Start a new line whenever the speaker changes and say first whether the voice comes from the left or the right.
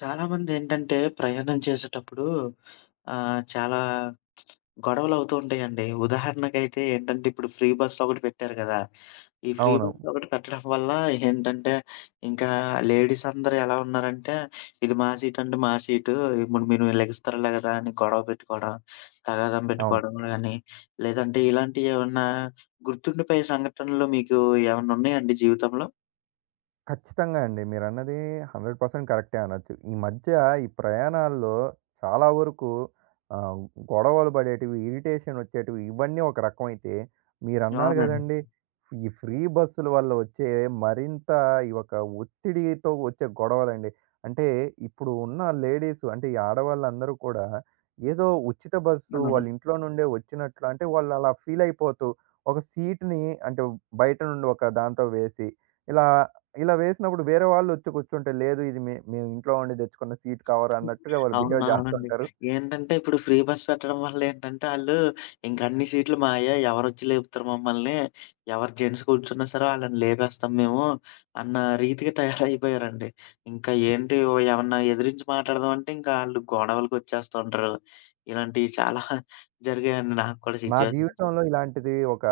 left: చాలామందేంటంటే, ప్రయాణం చేసేటప్పుడు చాలా గొడవలవుతూ ఉంటాయండి. ఉదాహరణకైతే ఏంటంటే, ఇప్పుడు ఫ్రీ బస్ ఒకటి పెట్టారు గదా! ఈ ఫ్రీ బస్
right: అవునవును.
left: ఒకటి పెట్టడం వల్ల ఏంటంటే, ఇంకా లేడీస్ అందరూ ఎలా ఉన్నారంటే, "ఇది మా సీట్ అంటే మా సీటు. ఇప్పుడు మీరు లెగిస్తారులే గదా!" అని గొడవ పెట్టుకోవడం, తగాదం
right: అవును.
left: పెట్టుకోవడం గాని, లేదంటే ఇలాంటియి ఏమన్నా గుర్తుండిపోయే సంఘటనలు మీకు ఏమన్నా ఉన్నాయండి జీవితంలో?
right: ఖచ్చితంగా అండి. మీరన్నది 100% కరెక్టే అనొచ్చు. ఈ మధ్య ఈ ప్రయాణాల్లో చాలా వరకు ఆహ్, గొడవలు పడేటివి, ఇరిటేషన్ వచ్చేటివి ఇవన్నీ ఒక రకమైతే, మీరన్నారు
left: అవునండి.
right: గదండీ! ఈ ఫ్రీ బస్సుల వల్ల వచ్చే మరింత ఈ యొక్క ఒత్తిడితో వచ్చే గొడవలండి. అంటే ఇప్పుడు ఉన్న లేడీసు అంటే ఈ ఆడవాళ్ళందరూ కూడా ఏదో ఉచిత బస్సు
left: అవును.
right: వాళ్ళ ఇంట్లో నుండే వచ్చినట్లు అంటే వాళ్ళు అలా ఫీల్ అయిపోతూ ఒక సీట్‌ని అంటే బయట నుండి ఒక దాంతో వేసి ఇలా ఇలా వేసినప్పుడు వేరే వాళ్ళు వచ్చి కూర్చుంటే, లేదు ఇది మేము ఇంట్లో ఉండి తెచ్చుకున్న సీట్ కవర్ అన్నట్టుగా వాళ్ళు బిహేవ్
left: అవునవునండి.
right: చేస్తుంటారు.
left: ఏంటంటే ఇప్పుడు ఫ్రీ బస్ పెట్టడం వల్లేంటంటే ఆళ్ళు ఇంక అన్ని సీట్లు మాయే. ఎవరొచ్చి లేపుతారు మమ్మల్ని? ఎవరు జెంట్స్ కూర్చున్నా సరే ఆళ్ళని లేపేస్తాం మేము అన్న రీతిగా తయారైపోయారండి. ఇంకా ఏంటి ఓ ఏమన్నా ఎదిరించి మాట్లాడదామంటే ఇంకా ఆళ్ళు గొడవలకొచ్చేస్తుంటారు. ఇలాంటియి చాలా జరిగాయండి నాకు కూడా
right: నా
left: సిట్యుయేషన్స్.
right: జీవితంలో ఇలాంటిది ఒక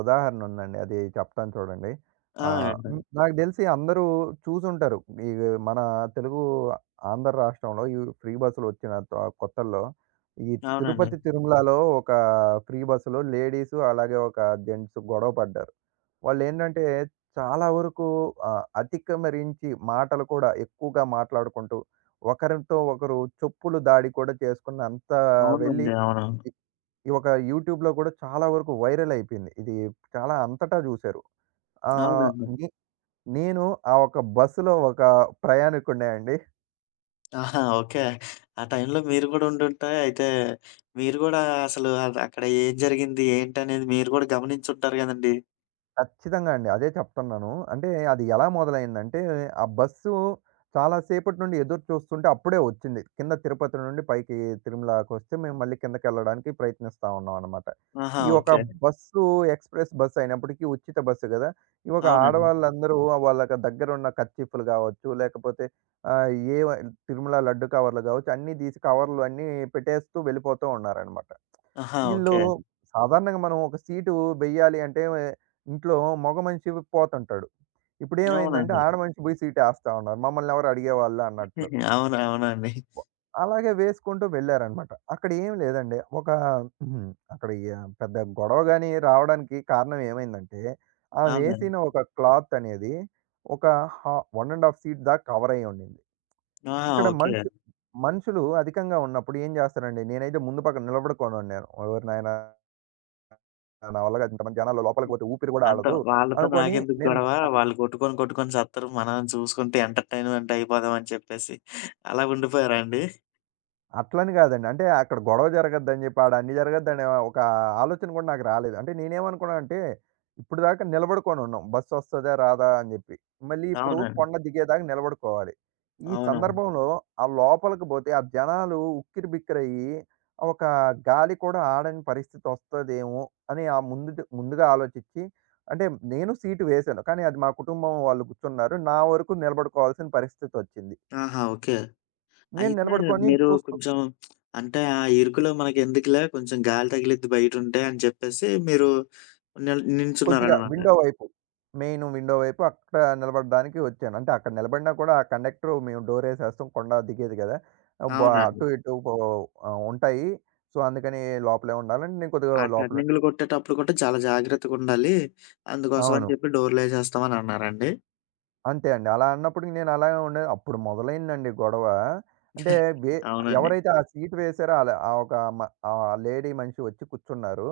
right: ఉదాహరణ ఉందండి. అది చెప్తాను చూడండి.
left: ఆ!
right: ఆహ్,
left: అండి.
right: హ్మ్. నాకు తెలిసి అందరూ చూసుంటారు. ఈ మన తెలుగు ఆంధ్ర రాష్ట్రంలో ఈ ఫ్రీ బస్సులు వచ్చిన కొత్తల్లో ఈ
left: అవునండి.
right: తిరుపతి, తిరుమలలో ఒక ఫ్రీ బస్సులో లేడీసు అలాగే ఒక జెంట్స్ గొడవ పడ్డారు. వాళ్ళేంటంటే చాలా వరకు అతిక్రమరించి మాటలు కూడా ఎక్కువగా మాట్లాడుకుంటూ, ఒకరితో ఒకరు చెప్పులు దాడి కూడా చేసుకున్నంత వెళ్ళి
left: అవునండి. అవును.
right: ఈ ఒక యూట్యూబ్‌లో కూడా చాలా వరకు వైరల్ అయిపోయింది. ఇది చాలా అంతటా జూసారు. ఆహ్,
left: అవునండి.
right: నే నేను ఆ ఒక బస్సులో ఒక ప్రయాణికుడినే అండి.
left: ఆహా! ఓకే. ఆ టైంలో మీరు గూడా ఉండుంటే అయితే, మీరు గూడా అసలు అక్కడ ఏం జరిగింది, ఏంటనేది మీరు గూడా గమనించుంటారు గదండీ!
right: ఖచ్చితంగా అండి. అదే చెప్తున్నాను. అంటే అది ఎలా మొదలైందంటే, ఆ బస్సు చాలా సేపటి నుండి ఎదురు చూస్తుంటే అప్పుడే వచ్చింది. కింద తిరుపతి నుండి పైకి తిరుమలకొస్తే మేము మళ్ళీ కిందకెళ్ళడానికి ప్రయత్నిస్తా ఉన్నామనమాట.
left: ఆహా!
right: ఈ ఒక
left: ఓకే.
right: బస్సు ఎక్స్‌ప్రెస్ బస్ అయినప్పటికీ ఉచిత బస్సు గదా! ఈ ఒక
left: అవునండి.
right: ఆడవాళ్ళందరూ వాళ్ళకి దగ్గరున్న కర్చీఫ్‌లు గావచ్చు, లేకపోతే ఆహ్, ఏవ తిరుమల లడ్డు కవర్లు గావచ్చు అన్నీ తీసి కవర్లు అన్నీ పెట్టేస్తూ వెళ్ళిపోతూ ఉన్నారనమాట.
left: ఆహా!
right: ఈళ్ళు
left: ఓకే.
right: సాధారణంగా మనం ఒక సీటు వెయ్యాలి అంటే ఇంట్లో మగ మనిషి పోతుంటాడు. ఇప్పుడేమైందంటే
left: అవునండి.
right: ఆడ మనిషి పోయి సీట్ ఏస్తా ఉన్నారు. మమ్మల్ని ఎవరు అడిగేవాళ్ళు అన్నట్లు.
left: అవును. అవునండి.
right: అలాగే వేసుకుంటూ వెళ్లారన్నమాట. అక్కడ ఏం లేదండి. ఒక ఉహుం, అక్కడ పెద్ద గొడవ గాని రావడానికి కారణం ఏమైందంటే, ఆమె
left: అవునండి.
right: వేసిన ఒక క్లాత్ అనేది ఒక హా 1½ సీట్ దాకా కవర్ అయ్యి ఉండింది.
left: ఆహా!
right: అక్కడ
left: ఓకే.
right: మనుషు మనుషులు అధికంగా ఉన్నప్పుడు ఏం చేస్తారండి నేనైతే ముందు పక్క నిలబడుకోనున్నాను. ఎవరినైనా నా వల్ల కాదు ఇంతమంది జనాల్లో లోపలికి పోతే ఊపిరి కూడా
left: అంత
right: ఆడదు
left: వాళ్ళతో
right: అనుకోని
left: నాకెందుకు
right: నేను
left: గొడవ, వాళ్ళు కొట్టుకొని, కొట్టుకొని సత్తరు. మనం చూసుకుంటే ఎంటర్‌టైన్‌మెంట్ అయిపోదాం అని చెప్పేసి అలా ఉండిపోయారా అండి?
right: అట్లని గాదండి. అంటే అక్కడ గొడవ జరగద్దని జెప్పి, ఆడ అన్ని జరగద్దనే ఒక ఆలోచన గూడా నాకు రాలేదు. అంటే నేనేమనుకున్నానంటే, ఇప్పటిదాకా నిలబడుకొనున్నాం. బస్సొస్తదా? రాదా? అని జెప్పి. మళ్ళీ ఇప్పుడు
left: అవునండి.
right: కొండ దిగేదాకా నిలబడుకోవాలి. ఈ
left: అవునవును.
right: సందర్భంలో ఆ లోపలికి బోతే ఆ జనాలు ఉక్కిరిబిక్కిరయ్యి, ఒక గాలి కూడా ఆడని పరిస్థితొస్తదేమో అని ఆ ముందుగా ఆలోచిచ్చి, అంటే నేను సీటు వేశాను. కానీ అది మా కుటుంబం వాళ్ళు కూర్చున్నారు. నా వరకు నిలబడుకోవాల్సిన పరిస్థితొచ్చింది.
left: ఆహా! ఓకే.
right: నేను
left: అయితే
right: నిలబడుకొని
left: మీరు
right: చూస్
left: కొంచెం అంటే ఆ ఇరుకులో మనకెందుకులే కొంచెం గాలి తగిలిద్ది బయటుంటే అని చెప్పేసి మీరు
right: కొద్దిగా
left: నిల్చున్నారనమాట.
right: విండో వైపు. మెయిన్ విండో వైపు అక్కడ నిలబడడానికి వచ్చాను. అంటే అక్కడ నిలబడినా కూడా ఆ కండక్టరు మేము డోరేసేస్తాం కొండ దిగేది కదా! బ
left: అవునండి.
right: అటు ఇటు పో ఉంటాయి. సో, అందుకని లోపలే ఉండాలని నేను కొద్దిగా
left: ఆ
right: లోపల
left: టర్నింగులు కొట్టేటప్పుడు కూడా చాలా జాగ్రత్తగుండాలి. అందుకోసం
right: అవును.
left: అని చెప్పి డోర్‌లేసేస్తాం అని అన్నారండి?
right: అంతే అండి. అలా అన్నప్పుడు నేను అలాగే ఉండేది. అప్పుడు మొదలైందండి గొడవ. అంటే వే
left: అవునండి.
right: ఎవరైతే ఆ సీట్ వేశారో ఆళ్ళ ఆ ఒక మ ఆ లేడీ మనిషి వచ్చి కూర్చున్నారు.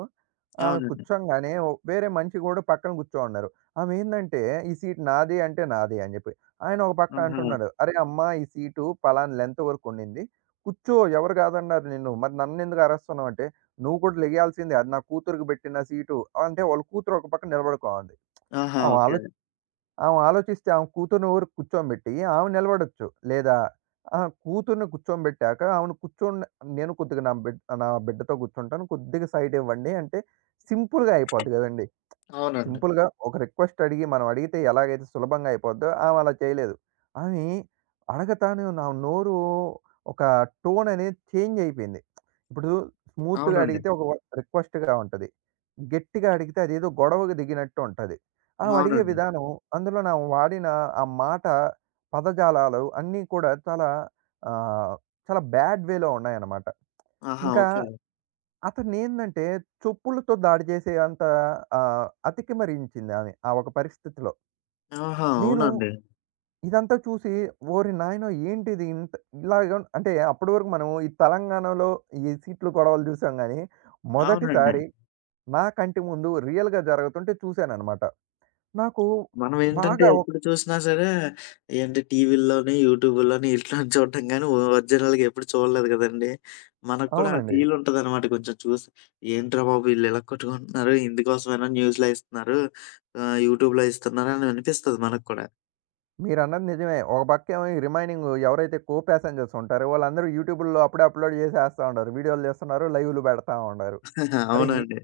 right: ఆమె
left: అవునండి.
right: కూర్చోంగానే ఓ- వేరే మనిషి గూడా పక్కన కూర్చోమన్నారు. ఆమె ఏందంటే "ఈ సీట్ నాది" అంటే నాది అని జెప్పి. ఆయన ఒక పక్క
left: ఆహా!
right: అంటున్నాడు. "అరే అమ్మా! ఈ సీటు పలానా లెంత్ వరకు ఉండింది. కూర్చో ఎవరు కాదన్నారు నిన్ను. మరి నన్నెందుకు అరుస్తున్నావు" అంటే "నువ్వు కూడా లెగియాల్సిందే. అది నా కూతురికి పెట్టిన సీటు" అంటే వాళ్ళ కూతురు ఒక పక్క నిలబడుకోనుంది.
left: ఆహా!
right: ఆమె
left: ఓకే.
right: ఆలో ఆమె ఆలోచిస్తే ఆమె కూతుర్ని ఊరు కూర్చోబెట్టి ఆమె నిలబడొచ్చు. లేదా ఆహా! కూతుర్ని కూర్చోబెట్టాక ఆమెను కూర్చోండి నేను కొద్దిగా నా బిడ్డతో కూర్చుంటాను. కొద్దిగా సైడ్ ఇవ్వండి అంటే సింపుల్‌గా అయిపోద్ది గదండీ!
left: అవునండి.
right: సింపుల్‌గా ఒక రిక్వెస్ట్ అడిగి మనం అడిగితే ఎలాగైతే సులభంగా అయిపోద్దో, ఆమె అలా చేయలేదు. ఆమె అడగతానే నా నోరు ఒక టోన్ అనేది చేంజ్ అయిపోయింది. ఇప్పుడు స్మూత్‌గా
left: అవునండి.
right: అడిగితే ఒక రిక్వెస్ట్‌గా ఉంటది. గట్టిగా అడిగితే అదేదో గొడవకు దిగినట్టు ఉంటది. ఆమె అడిగే
left: అవునండి.
right: విధానం అందులో నా వాడిన ఆ మాట, పదజాలాలు అన్నీ కూడా చాలా ఆహ్, చాలా బ్యాడ్ వేలో ఉన్నాయన్నమాట.
left: ఆహా!
right: ఇంకా
left: ఓకే.
right: అతన్నేందంటే చెప్పులతో దాడి చేసే అంత అతికిమరించింది ఆమె. ఆ ఒక పరిస్థితిలో.
left: ఆహా!
right: నేను
left: అవునండి.
right: ఇదంతా చూసి ఓరి నాయనో! ఏంటిది ఇంత ఇలాగ ఉన్-" అంటే అప్పటి వరకు మనం ఈ తెలంగాణలో ఈ సీట్ల గొడవలు చూసాం గానీ,
left: అవునండి.
right: మొదటిసారి నా కంటి ముందు రియల్‌గా జరుగుతుంటే చూసాననమాట. నాకు
left: మనం ఏంటంటే
right: బాగా ఒ
left: ఎప్పుడు చూసినా సరే ఏంటి టీవీల్లోని, యూట్యూబుల్లోని ఇట్లోని చూడటం గానీ ఒరిజినల్‌గా ఎప్పుడు చూడలేదు గదండీ. మనకు కూడా ఆ
right: అవునండి.
left: ఫీల్ ఉంటదనమాట కొంచెం చూసి. ఏంట్రా బాబు ఈళ్ళు ఇలా కొట్టుకుంటున్నారు, ఇందుకోసమేనా న్యూస్‌లో ఇస్తున్నారు, యూట్యూబ్‌లో ఇస్తున్నారు అని అనిపిస్తది మనకు కూడా.
right: మీరన్నది నిజమే. ఒక పక్కేమో ఈ రిమైనింగ్ ఎవరైతే కో పాసెంజర్స్ ఉంటారో వాళ్ళందరూ యూట్యూబుల్లో అప్పుడే అప్‌లోడ్ చేసేస్తా ఉండారు. వీడియోలు తీస్తున్నారు, లైవ్‌లు పెడతా ఉండారు. అరే!
left: అవునండి.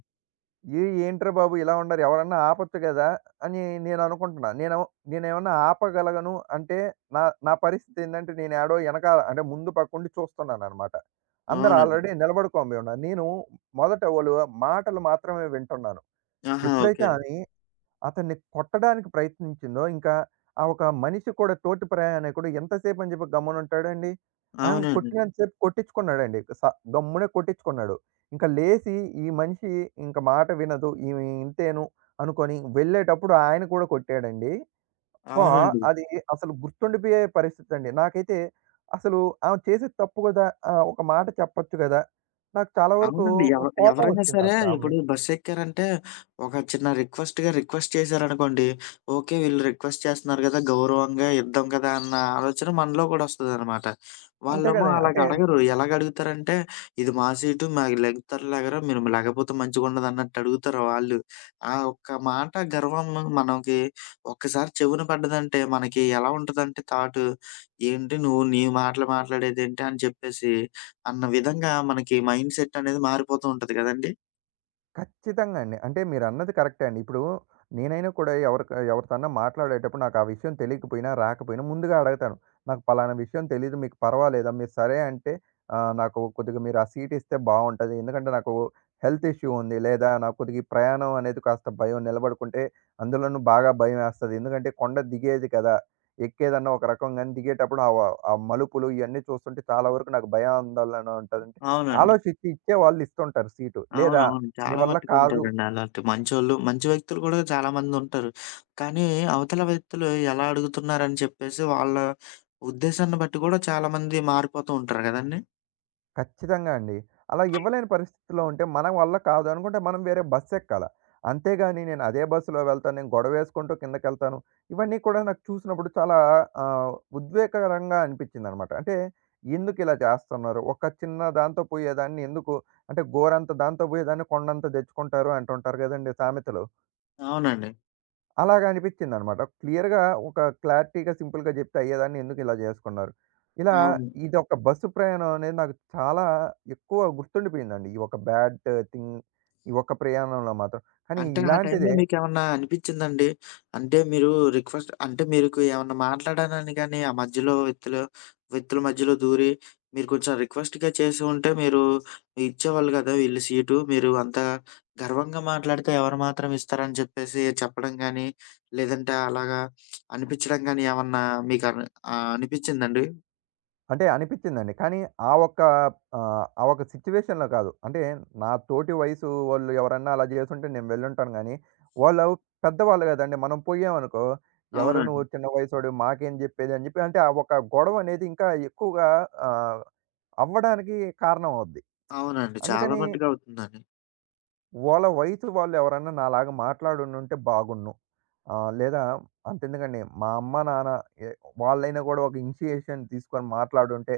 right: ఏంట్రా బాబు! ఇలా ఉన్నారు. ఎవరన్నా ఆపొచ్చు గదా! అని నేననుకుంటున్నా. నేనేమన్నా ఆపగలను అంటే, నా నా పరిస్థితి ఏందంటే, నేను యాడో ఎనకాల అంటే ముందు పక్కుండి చూస్తున్నాననమాట. అందరూ
left: అవునండి.
right: ఆల్రెడీ నిలబడుకోండి ఉన్నారు. నేను మొదట వాళ్ళు మాటలు మాత్రమే వింటున్నాను.
left: ఆహా!
right: ఎప్పుడైతే
left: ఓకే.
right: అని అతన్ని కొట్టడానికి ప్రయత్నించిందో, ఇంకా ఆ ఒక మనిషి కూడా తోటి ప్రయాణికుడు ఎంతసేపు అని చెప్పి గమ్మునుంటాడండి? ఆయన
left: అవునండి.
right: కొట్టినంత సేపు కొట్టించుకున్నాడండి. గమ్మునే కొట్టించుకున్నాడు. ఇంకా లేసి ఈ మనిషి ఇంక మాట వినదు. ఈమె ఇంతేను అనుకోని వెళ్ళేటప్పుడు ఆయన కూడా కొట్టాడండి. అబ్బా!
left: అవునండి.
right: అది అసలు గుర్తుండిపోయే పరిస్థితండి. నాకైతే అసలు ఆమె చేసేది తప్పు గదా! ఒక మాట చెప్పొచ్చు గదా! నాకు చాలా వరకు
left: అవునండి.
right: కోపం
left: ఎవరైనా సరే
right: వచ్చిందసల ఆమె
left: ఇప్పుడు
right: మీద.
left: బస్సెక్కారంటే ఒక చిన్న రిక్వెస్ట్‌గా రిక్వెస్ట్ చేశారనుకోండి, ఓకే. వీళ్ళు రిక్వెస్ట్ చేస్తున్నారు గదా! గౌరవంగా ఇద్దాం కదా! అన్న ఆలోచన మనలో కూడా వస్తదనమాట.
right: అంతే
left: వాళ్ళేమో
right: గదండీ. అంటే
left: అలాగడగరు. ఎలాగడుగుతారంటే, "ఇది మా సీటు మాకు లెగుతారో లెగరో మీరు లెగపోతే మంచిగుండదన్నట్టు" అడుగుతారు వాళ్ళు. ఆ ఒక్క మాట గర్వం మనకి ఒక్కసారి చెవున పడ్డదంటే మనకి ఎలా ఉంటదంటే థాటు, ఏంటి నువ్వు నీ మాటలు మాట్లాడేదేంటి అని చెప్పేసి అన్న విధంగా మనకి మైండ్‌సెట్ అనేది మారిపోతూ ఉంటది గదండీ!
right: ఖచ్చితంగా అండి. అంటే మీరన్నది కరెక్టే అండి. ఇప్పుడు నేనైనా కూడా ఎవరితోన్నా మాట్లాడేటప్పుడు నాకు ఆ విషయం తెలియకపోయినా, రాకపోయినా ముందుగా అడగతాను. నాకు పలానా విషయం తెలీదు. మీకు పర్వాలేదా? మీరు సరే అంటే నాకు కొద్దిగా మీరు ఆ సీట్ ఇస్తే బావుంటది. ఎందుకంటే నాకు హెల్త్ ఇష్యూ ఉంది. లేదా నాకు కొద్దిగా ఈ ప్రయాణం అనేది కాస్త భయం. నిలబడుకుంటే అందులోనూ బాగా భయమేస్తది. ఎందుకంటే కొండ దిగేది కదా! ఎక్కేదన్నా ఒక రకం గాని దిగేటప్పుడు ఆ మలుపులు ఇయన్నీ చూస్తుంటే చాలా వరకు నాకు భయాందోళన ఉంటదంటే
left: అవునండి.
right: ఆలోచించి ఇచ్చేవాళ్ళు ఇస్తుంటారు సీటు. లేదా
left: అవునవును.
right: నీ
left: చాలా
right: వల్ల
left: మట్టుకు
right: కాదు.
left: ఉంటారండి అలాంటి మంచోళ్ళు. మంచి వ్యక్తులు గూడా చాలా మందుంటారు. కానీ అవతల వ్యక్తులు ఎలా అడుగుతున్నారని చెప్పేసి వాళ్ళ ఉద్దేశాన్ని బట్టి గూడా చాలా మంది మారిపోతూ ఉంటారు గదండీ!
right: ఖచ్చితంగా అండి. అలా ఇవ్వలేని పరిస్థితిలో ఉంటే మన వల్ల కాదు అనుకుంటే మనం వేరే బస్ ఎక్కాల. అంతేగాని నేను అదే బస్సులో వెళ్తాను. నేను గొడవేసుకుంటూ కిందకెళ్తాను. ఇవన్నీ కూడా నాకు చూసినప్పుడు చాలా ఆహ్, ఉద్వేగకరంగా అనిపించిందనమాట. అంటే ఎందుకిలా చేస్తున్నారు? ఒక చిన్న దాంతో పోయేదాన్ని ఎందుకు అంటే గోరంత దాంతో పోయేదాన్ని కొండంత తెచ్చుకుంటారు అంటుంటారు గదండీ సామెతలు.
left: అవునండి.
right: అలాగా అనిపించిందనమాట. క్లియర్‌గా ఒక క్లారిటీగా, సింపుల్‌గా జెప్తే అయ్యేదాన్ని ఎందుకు ఇలా జేసుకున్నారు? ఇలా
left: అవును.
right: ఇదొక బస్సు ప్రయాణం అనేది నాకు చాలా ఎక్కువ గుర్తుండిపోయిందండి. ఈ ఒక బ్యాడ్ థింగ్ ఈ ఒక్క ప్రయాణంలో మాత్రం. కానీ
left: అంటే ఆ టైంలో
right: ఇలాంటిదే
left: మీకేమన్నా అనిపిచ్చిందండి? అంటే మీరు రిక్వెస్ట్ అంటే మీకు ఏమన్నా మాట్లాడానని గాని ఆ మధ్యలో వ్యక్తులు వ్యక్తుల మధ్యలో దూరి మీరు కొంచెం రిక్వెస్ట్‌గా చేసి ఉంటే మీరు ఇచ్చేవాళ్ళు గదా! వీళ్ళు సీటు. మీరు అంత గర్వంగా మాట్లాడితే ఎవరు మాత్రం ఇస్తారని చెప్పేసి చెప్పడం గాని, లేదంటే అలాగా అనిపిచ్చడం గాని ఏమన్నా మీకు అనిపిచ్చిందండి?
right: అంటే అనిపించిందండి. కానీ ఆ ఒక్క ఆ ఒక్క సిట్యుయేషన్‌లో కాదు. అంటే నా తోటి వయసు వాళ్ళు ఎవరన్నా అలా జేసుంటే నేను వెళ్ళుంటాను గానీ, వాళ్ళు పెద్దవాళ్ళు గదండీ! మనం పోయామనుకో, "ఎవరు
left: అవునండి.
right: నువ్వు చిన్న వయసోడివి మాకేం జెప్పేది" అని జెప్పి అంటే ఆ ఒక గొడవ అనేది ఇంకా ఎక్కువగా ఆహ్ అవ్వడానికి కారణం అవుద్ది.
left: అవునండి. చాలా
right: అందుకని
left: మట్టుకు అవుతుందండి.
right: వాళ్ళ వయసు వాళ్ళు ఎవరన్నా నాలాగా మాట్లాడుండుంటే బాగున్ను. లేదా అంతెందుకండి మా అమ్మ, నాన్న ఎ వాళ్ళైనా గూడా ఒక ఇనిషియేషన్ తీసుకొని మాట్లాడుంటే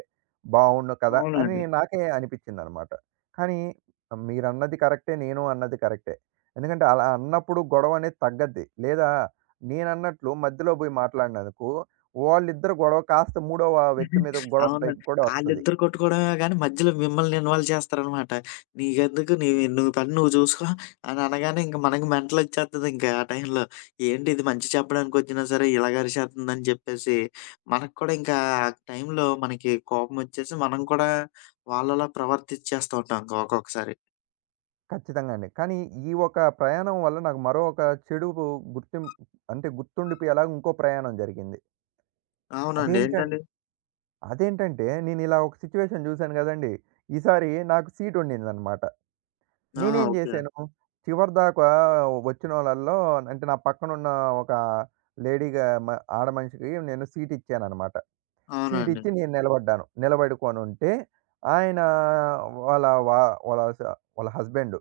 right: బావుండు కదా! అని
left: అవునండి.
right: నాకే అనిపిచ్చిందనమాట. కానీ మీరన్నది కరెక్టే. నేను అన్నది కరెక్టే. ఎందుకంటే అలా అన్నప్పుడు గొడవనేది తగ్గద్ది. లేదా నేనన్నట్లు మధ్యలో బోయి మాట్లాడినందుకు వాళ్ళిద్దరు గొడవ కాస్త మూడవ వ్యక్తి మీద గొడవ పైకి
left: అవునండి.
right: కూడా వస్తది.
left: ఆళ్ళిద్దరు కొట్టుకోవడమే గానీ, మధ్యలో మిమ్మల్ని ఇన్వాల్వ్ చేస్తారనమాట. "నీకెందుకు నీ నీ పని నువ్వు చూసుకో" అని అనగానే ఇంక మనకి మెంటలొచ్చేత్తదింక ఆ టైంలో. ఏంటి ఇది మంచి చెప్పడానికొచ్చినా సరే ఇలాగరిచేత్తందని చెప్పేసి, మనకు కూడా ఇంకా ఆ టైంలో మనకి కోపమొచ్చేసి మనం కూడా వాళ్ళలా ప్రవర్తిచ్చేస్తూ ఉంటాం ఇంక ఒక్కొక్కసారి.
right: ఖచ్చితంగా అండి. కానీ ఈ ఒక ప్రయాణం వల్ల నాకు మరో ఒక చెడు గుర్తిం అంటే గుర్తుండిపోయేలాగా ఇంకో ప్రయాణం జరిగింది.
left: అవునండి.
right: అదేంటం
left: ఏంటండి
right: అదేంటంటే నేను ఇలా ఒక సిట్యుయేషన్ చూసాను గదండీ! ఈసారి నాకు సీట్ ఉండిందన్నమాట.
left: ఆ!
right: నేనేం
left: ఓకే.
right: జేశాను, చివరిదాకా వచ్చినోళ్ళల్లో అంటే నా పక్కనున్న ఒక లేడీగా మ ఆడ మనిషికి నేను సీట్ ఇచ్చానన్నమాట. సీట్
left: అవునండి.
right: ఇచ్చి నేను నిలబడ్డాను. నిలబడుకొనుంటే ఆయన వాళ్ళ వా వాళ్ళ స వాళ్ళ హస్బెండు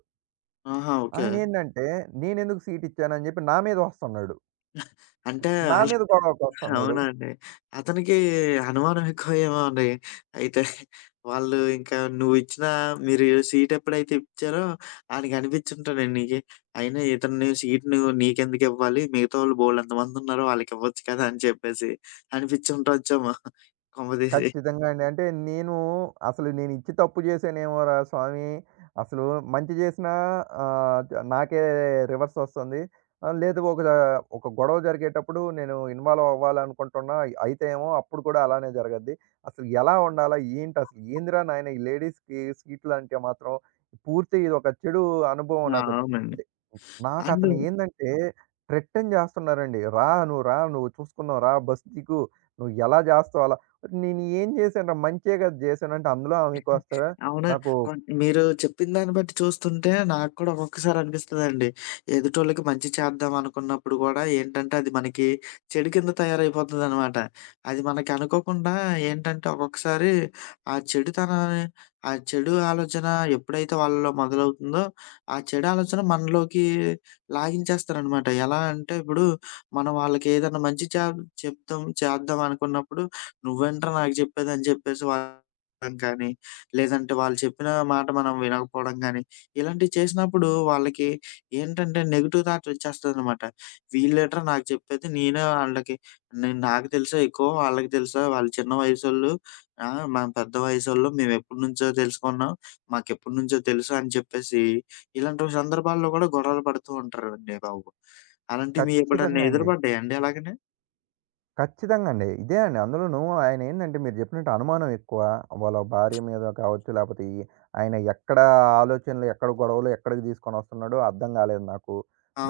left: ఆహా! ఓకే.
right: ఆయనేంటంటే నేనెందుకు సీట్ ఇచ్చానని చెప్పి నా మీద వస్తున్నాడు.
left: అంటే
right: నా
left: ఆళ్ళ
right: మీద గొడవకొస్తున్నాడు.
left: అవునా అండి. అతనికి అనుమానం ఎక్కువేమో అండి. అయితే వాళ్ళు ఇంకా నువ్విచ్చిన మీరు సీట్ ఎప్పుడైతే ఇచ్చారో ఆడికి అనిపించుంటదండి. అయినా ఇతను "నువ్వు సీట్ నువ్వు నీకెందుకివ్వాలి? మిగతావాళ్ళు బోలెడంతమందున్నారు. వాళ్ళకివ్వచ్చు కదా! అని చెప్పేసి అనిపించుండొచ్చేమో కొంపదీసి.
right: ఖచ్చితంగా అండి. అంటే నేను అసలు నేను ఇచ్చి తప్పు చేశానేమోరా స్వామి! అసలు మంచి చేసినా ఆహ్, ద నాకే రివర్స్ ఒస్తుంది. లేదు ఒక ఒక గొడవ జరిగేటప్పుడు నేను ఇన్వాల్వ్ అవ్వాలనుకుంటున్నా. అయితే ఏమో అప్పుడు కూడా అలానే జరగద్ది. అసలు ఎలా ఉండాలా? ఏంటి అసలు? ఏందిరా నాయన ఈ లేడీస్‌కి సీట్లంటే మాత్రం పూర్తి ఇదొక చెడు అనుభవం
left: ఆ!
right: నాకొచ్చి
left: అవునండి.
right: అంటే
left: అండ్
right: నాకతను ఏందంటే, థ్రెటన్ జేస్తున్నారండి. "రా నువ్వు రా, నువ్వు చూసుకుందాం రా, బస్ దిగు. నువ్వు ఎలా జేస్తావు అలా" నేను ఏం జేశానురా మంచే గదా! జేశాను. అంటే అందులో ఆమెకొస్తే
left: అవును.
right: నాకు
left: మీరు చెప్పిన దాన్ని బట్టి చూస్తుంటే నాకు కూడా ఒక్కొక్కసారి అనిపిస్తదండి. ఎదుటోళ్ళకి మంచి చేద్దాం అనుకున్నప్పుడు గూడా ఏంటంటే అది మనకి చెడు కింద తయారైపోతదనమాట. అది మనకి అనుకోకుండా ఏంటంటే ఒక్కొక్కసారి ఆ చెడుతనాన్ని ఆ చెడు ఆలోచన ఎప్పుడైతే వాళ్ళలో మొదలవుతుందో, ఆ చెడు ఆలోచన మనలోకి లాగించేస్తారనమాట. ఎలా అంటే ఇప్పుడు మనం వాళ్ళకి ఏదైనా మంచి చెప్తాం చేద్దాం అనుకున్నప్పుడు, "నువ్వేంట్రా నాకు చెప్పేది" అని చెప్పేసి వాళ్ళం కానీ లేదంటే వాళ్ళు చెప్పిన మాట మనం వినకపోవడం గానీ, ఇలాంటివి చేసినప్పుడు వాళ్ళకి ఏంటంటే నెగెటివ్ థాట్ వచ్చేస్తదనమాట. వీళ్ళేట్రా నాకు చెప్పేది నేనే ఆళ్ళకి నేను నాకు తెలుసా ఎక్కువ వాళ్ళకి తెలుసా? వాళ్ళు చిన్న వయసోళ్ళు. ఆ! మనం పెద్ద వయసోళ్ళం. మేమెప్పటినుంచో తెలుసుకున్నాం. మాకెప్పటినుంచో తెలుసు అని చెప్పేసి ఇలాంటి సందర్భాల్లో కూడా గొడవలు పడుతూ ఉంటారండి బాబు. అలాంటివి మీ ఎప్పుడన్నా
right: ఖచ్చితంగా అండి.
left: ఎదురుపడ్డాయా అండి అలాగని?
right: ఖచ్చితంగా అండి. ఇదే అండి. అందులోనూ ఆయనేందంటే మీరు జెప్పినట్టు అనుమానం ఎక్కువ. వాళ్ళ భార్య మీద కావచ్చు, లేపోతే ఈ ఆయన ఎక్కడ ఆలోచనలు, ఎక్కడ గొడవలు ఎక్కడికి దీసుకొనొస్తున్నాడో అర్థం గాలేదు నాకు.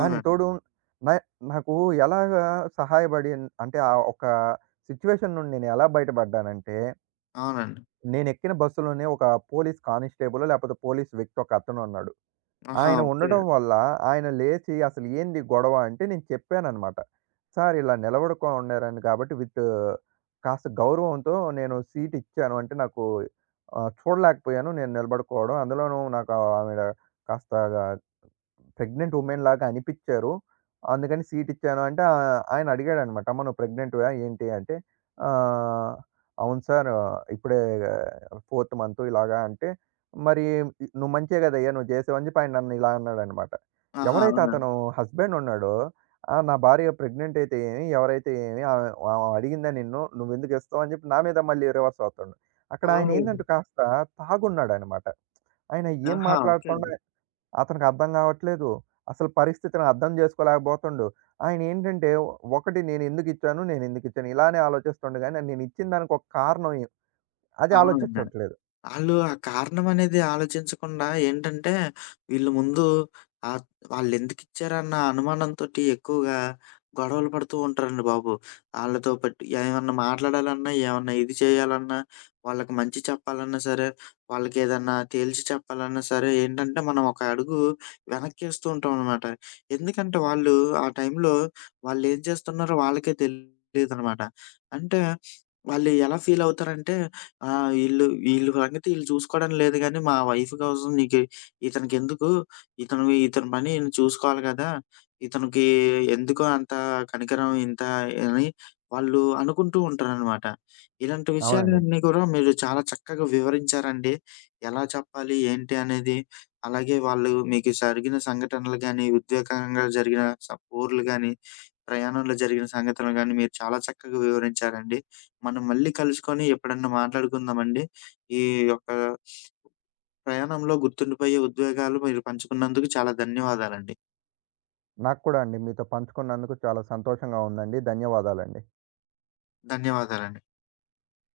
right: దానికి తోడు న నాకు ఎలాగా అంటే ఆ ఒక సిట్యుయేషన్ నుండి నేనెలా బయటపడ్డానంటే,
left: అవునండి.
right: నేనెక్కిన బస్సులోనే ఒక పోలీస్ కానిస్టేబులో, లేపోతే పోలీస్ వ్యక్తి ఒకతనున్నాడు.
left: ఆహా!
right: ఆయన
left: ఓకే.
right: ఉండడం వల్ల ఆయన లేచి అసలు ఏంది గొడవ అంటే నేను చెప్పాననమాట. సార్ ఇలా నిలబడకుండా ఉండారని కాబట్టి కాస్త గౌరవంతో నేను సీట్ ఇచ్చాను. అంటే నాకు చూడలేకపోయాను నేను నిలబడుకోవడం. అందులోనూ నాకు ఆవిడ కాస్త ప్రెగ్నెంట్ వుమెన్ లాగా అనిపిచ్చారు. అందుకని సీట్ ఇచ్చాను అంటే ఆయన అడిగాడనమాట. "అమ్మ నువ్వు ప్రెగ్నెంట్‌వా ఏంటి?" అంటే ఆహ్, "అవును సార్. ఆ, ఇప్పుడే ఫోర్త్ మంత్ ఇలాగా" అంటే "మరి నువ్వు మంచే కదయ్యా! నువ్వు చేసావు" అని చెప్పి ఆయన నన్ను ఇలా అన్నాడనమాట.
left: ఆహా!
right: ఎవరైతే
left: అవునండి.
right: అతను హస్బెండ్ ఉన్నాడో "ఆ! నా భార్య ప్రెగ్నెంట్ అయితే ఏమి? ఎవరైతే ఏమి? ఆమె ఆమె అడిగిందా నిన్ను? నువ్వెందుకు ఇస్తావు?" అని చెప్పి నా మీద మళ్ళీ రివర్స్ అవుతుండు. అక్కడ
left: అవునండి.
right: ఆయనేందంటే కాస్త తాగున్నాడనమాట. ఆయన ఏం
left: ఆహా! ఓకే.
right: మాట్లాడుతుండో అతనికి అర్థం గావట్లేదు. అసలు పరిస్థితిని అర్థం జేసుకోలేకపోతుండు. ఆయనేంటంటే ఒకటి నేనెందుకిచ్చాను ఇలానే ఆలోచిస్తుండు గానీ, నేనిచ్చిన దానికి ఒక కారణం అది
left: అవునండి.
right: ఆలోచించట్లేదు.
left: ఆళ్ళు ఆ కారణమనేది ఆలోచించకుండా ఏంటంటే, వీళ్ళు ముందు ఆహ్, వాళ్ళెందుకిచ్చారన్న అనుమానంతోటి ఎక్కువగా గొడవలు పడుతూ ఉంటారండి బాబు. ఆళ్ళతో పట్టి ఏమన్నా మాట్లాడాలన్నా, ఏమన్నా ఇది చేయాలన్నా, వాళ్ళకి మంచి చెప్పాలన్నా సరే, వాళ్ళకేదన్నా తేల్చి చెప్పాలన్నా సరే ఏంటంటే, మనం ఒక అడుగు వెనక్కేస్తూ ఉంటామనమాట. ఎందుకంటే, వాళ్ళు ఆ టైంలో వాళ్ళేం చేస్తున్నారో వాళ్ళకే తెలీదనమాట. అంటే, వాళ్ళు ఎలా ఫీలవుతారంటే ఆ! ఈళ్ళు ఈళ్ళు సంగతి ఈళ్ళు చూసుకోవడం లేదు గానీ, మా వైఫ్ కోసం నీకు ఇతనికెందుకు? ఇతను ఇతని పని ఈయన చూసుకోవాలి గదా! ఇతనికి ఎందుకు అంత కనికరం ఇంత అని వాళ్ళు అనుకుంటూ ఉంటారనమాట. ఇలాంటి
right: అవునండి.
left: విషయాలన్నీ కూడా మీరు చాలా చక్కగా వివరించారండి. ఎలా చెప్పాలి? ఏంటి? అనేది అలాగే వాళ్ళు మీకు జరిగిన సంఘటనలు గానీ, ఉద్వేగకంగా జరిగిన ఊర్లు గానీ, ప్రయాణంలో జరిగిన సంఘటనలు గానీ మీరు చాలా చక్కగా వివరించారండి. మనం మళ్ళీ కలుసుకొని ఎప్పుడన్నా మాట్లాడుకుందామండి. ఈ యొక్క ప్రయాణంలో గుర్తుండిపోయే ఉద్వేగాలు మీరు పంచుకున్నందుకు చాలా ధన్యవాదాలండి.
right: నాకు కూడా అండి మీతో పంచుకున్నందుకు చాలా సంతోషంగా ఉందండి. ధన్యవాదాలండి.
left: ధన్యవాదాలండి.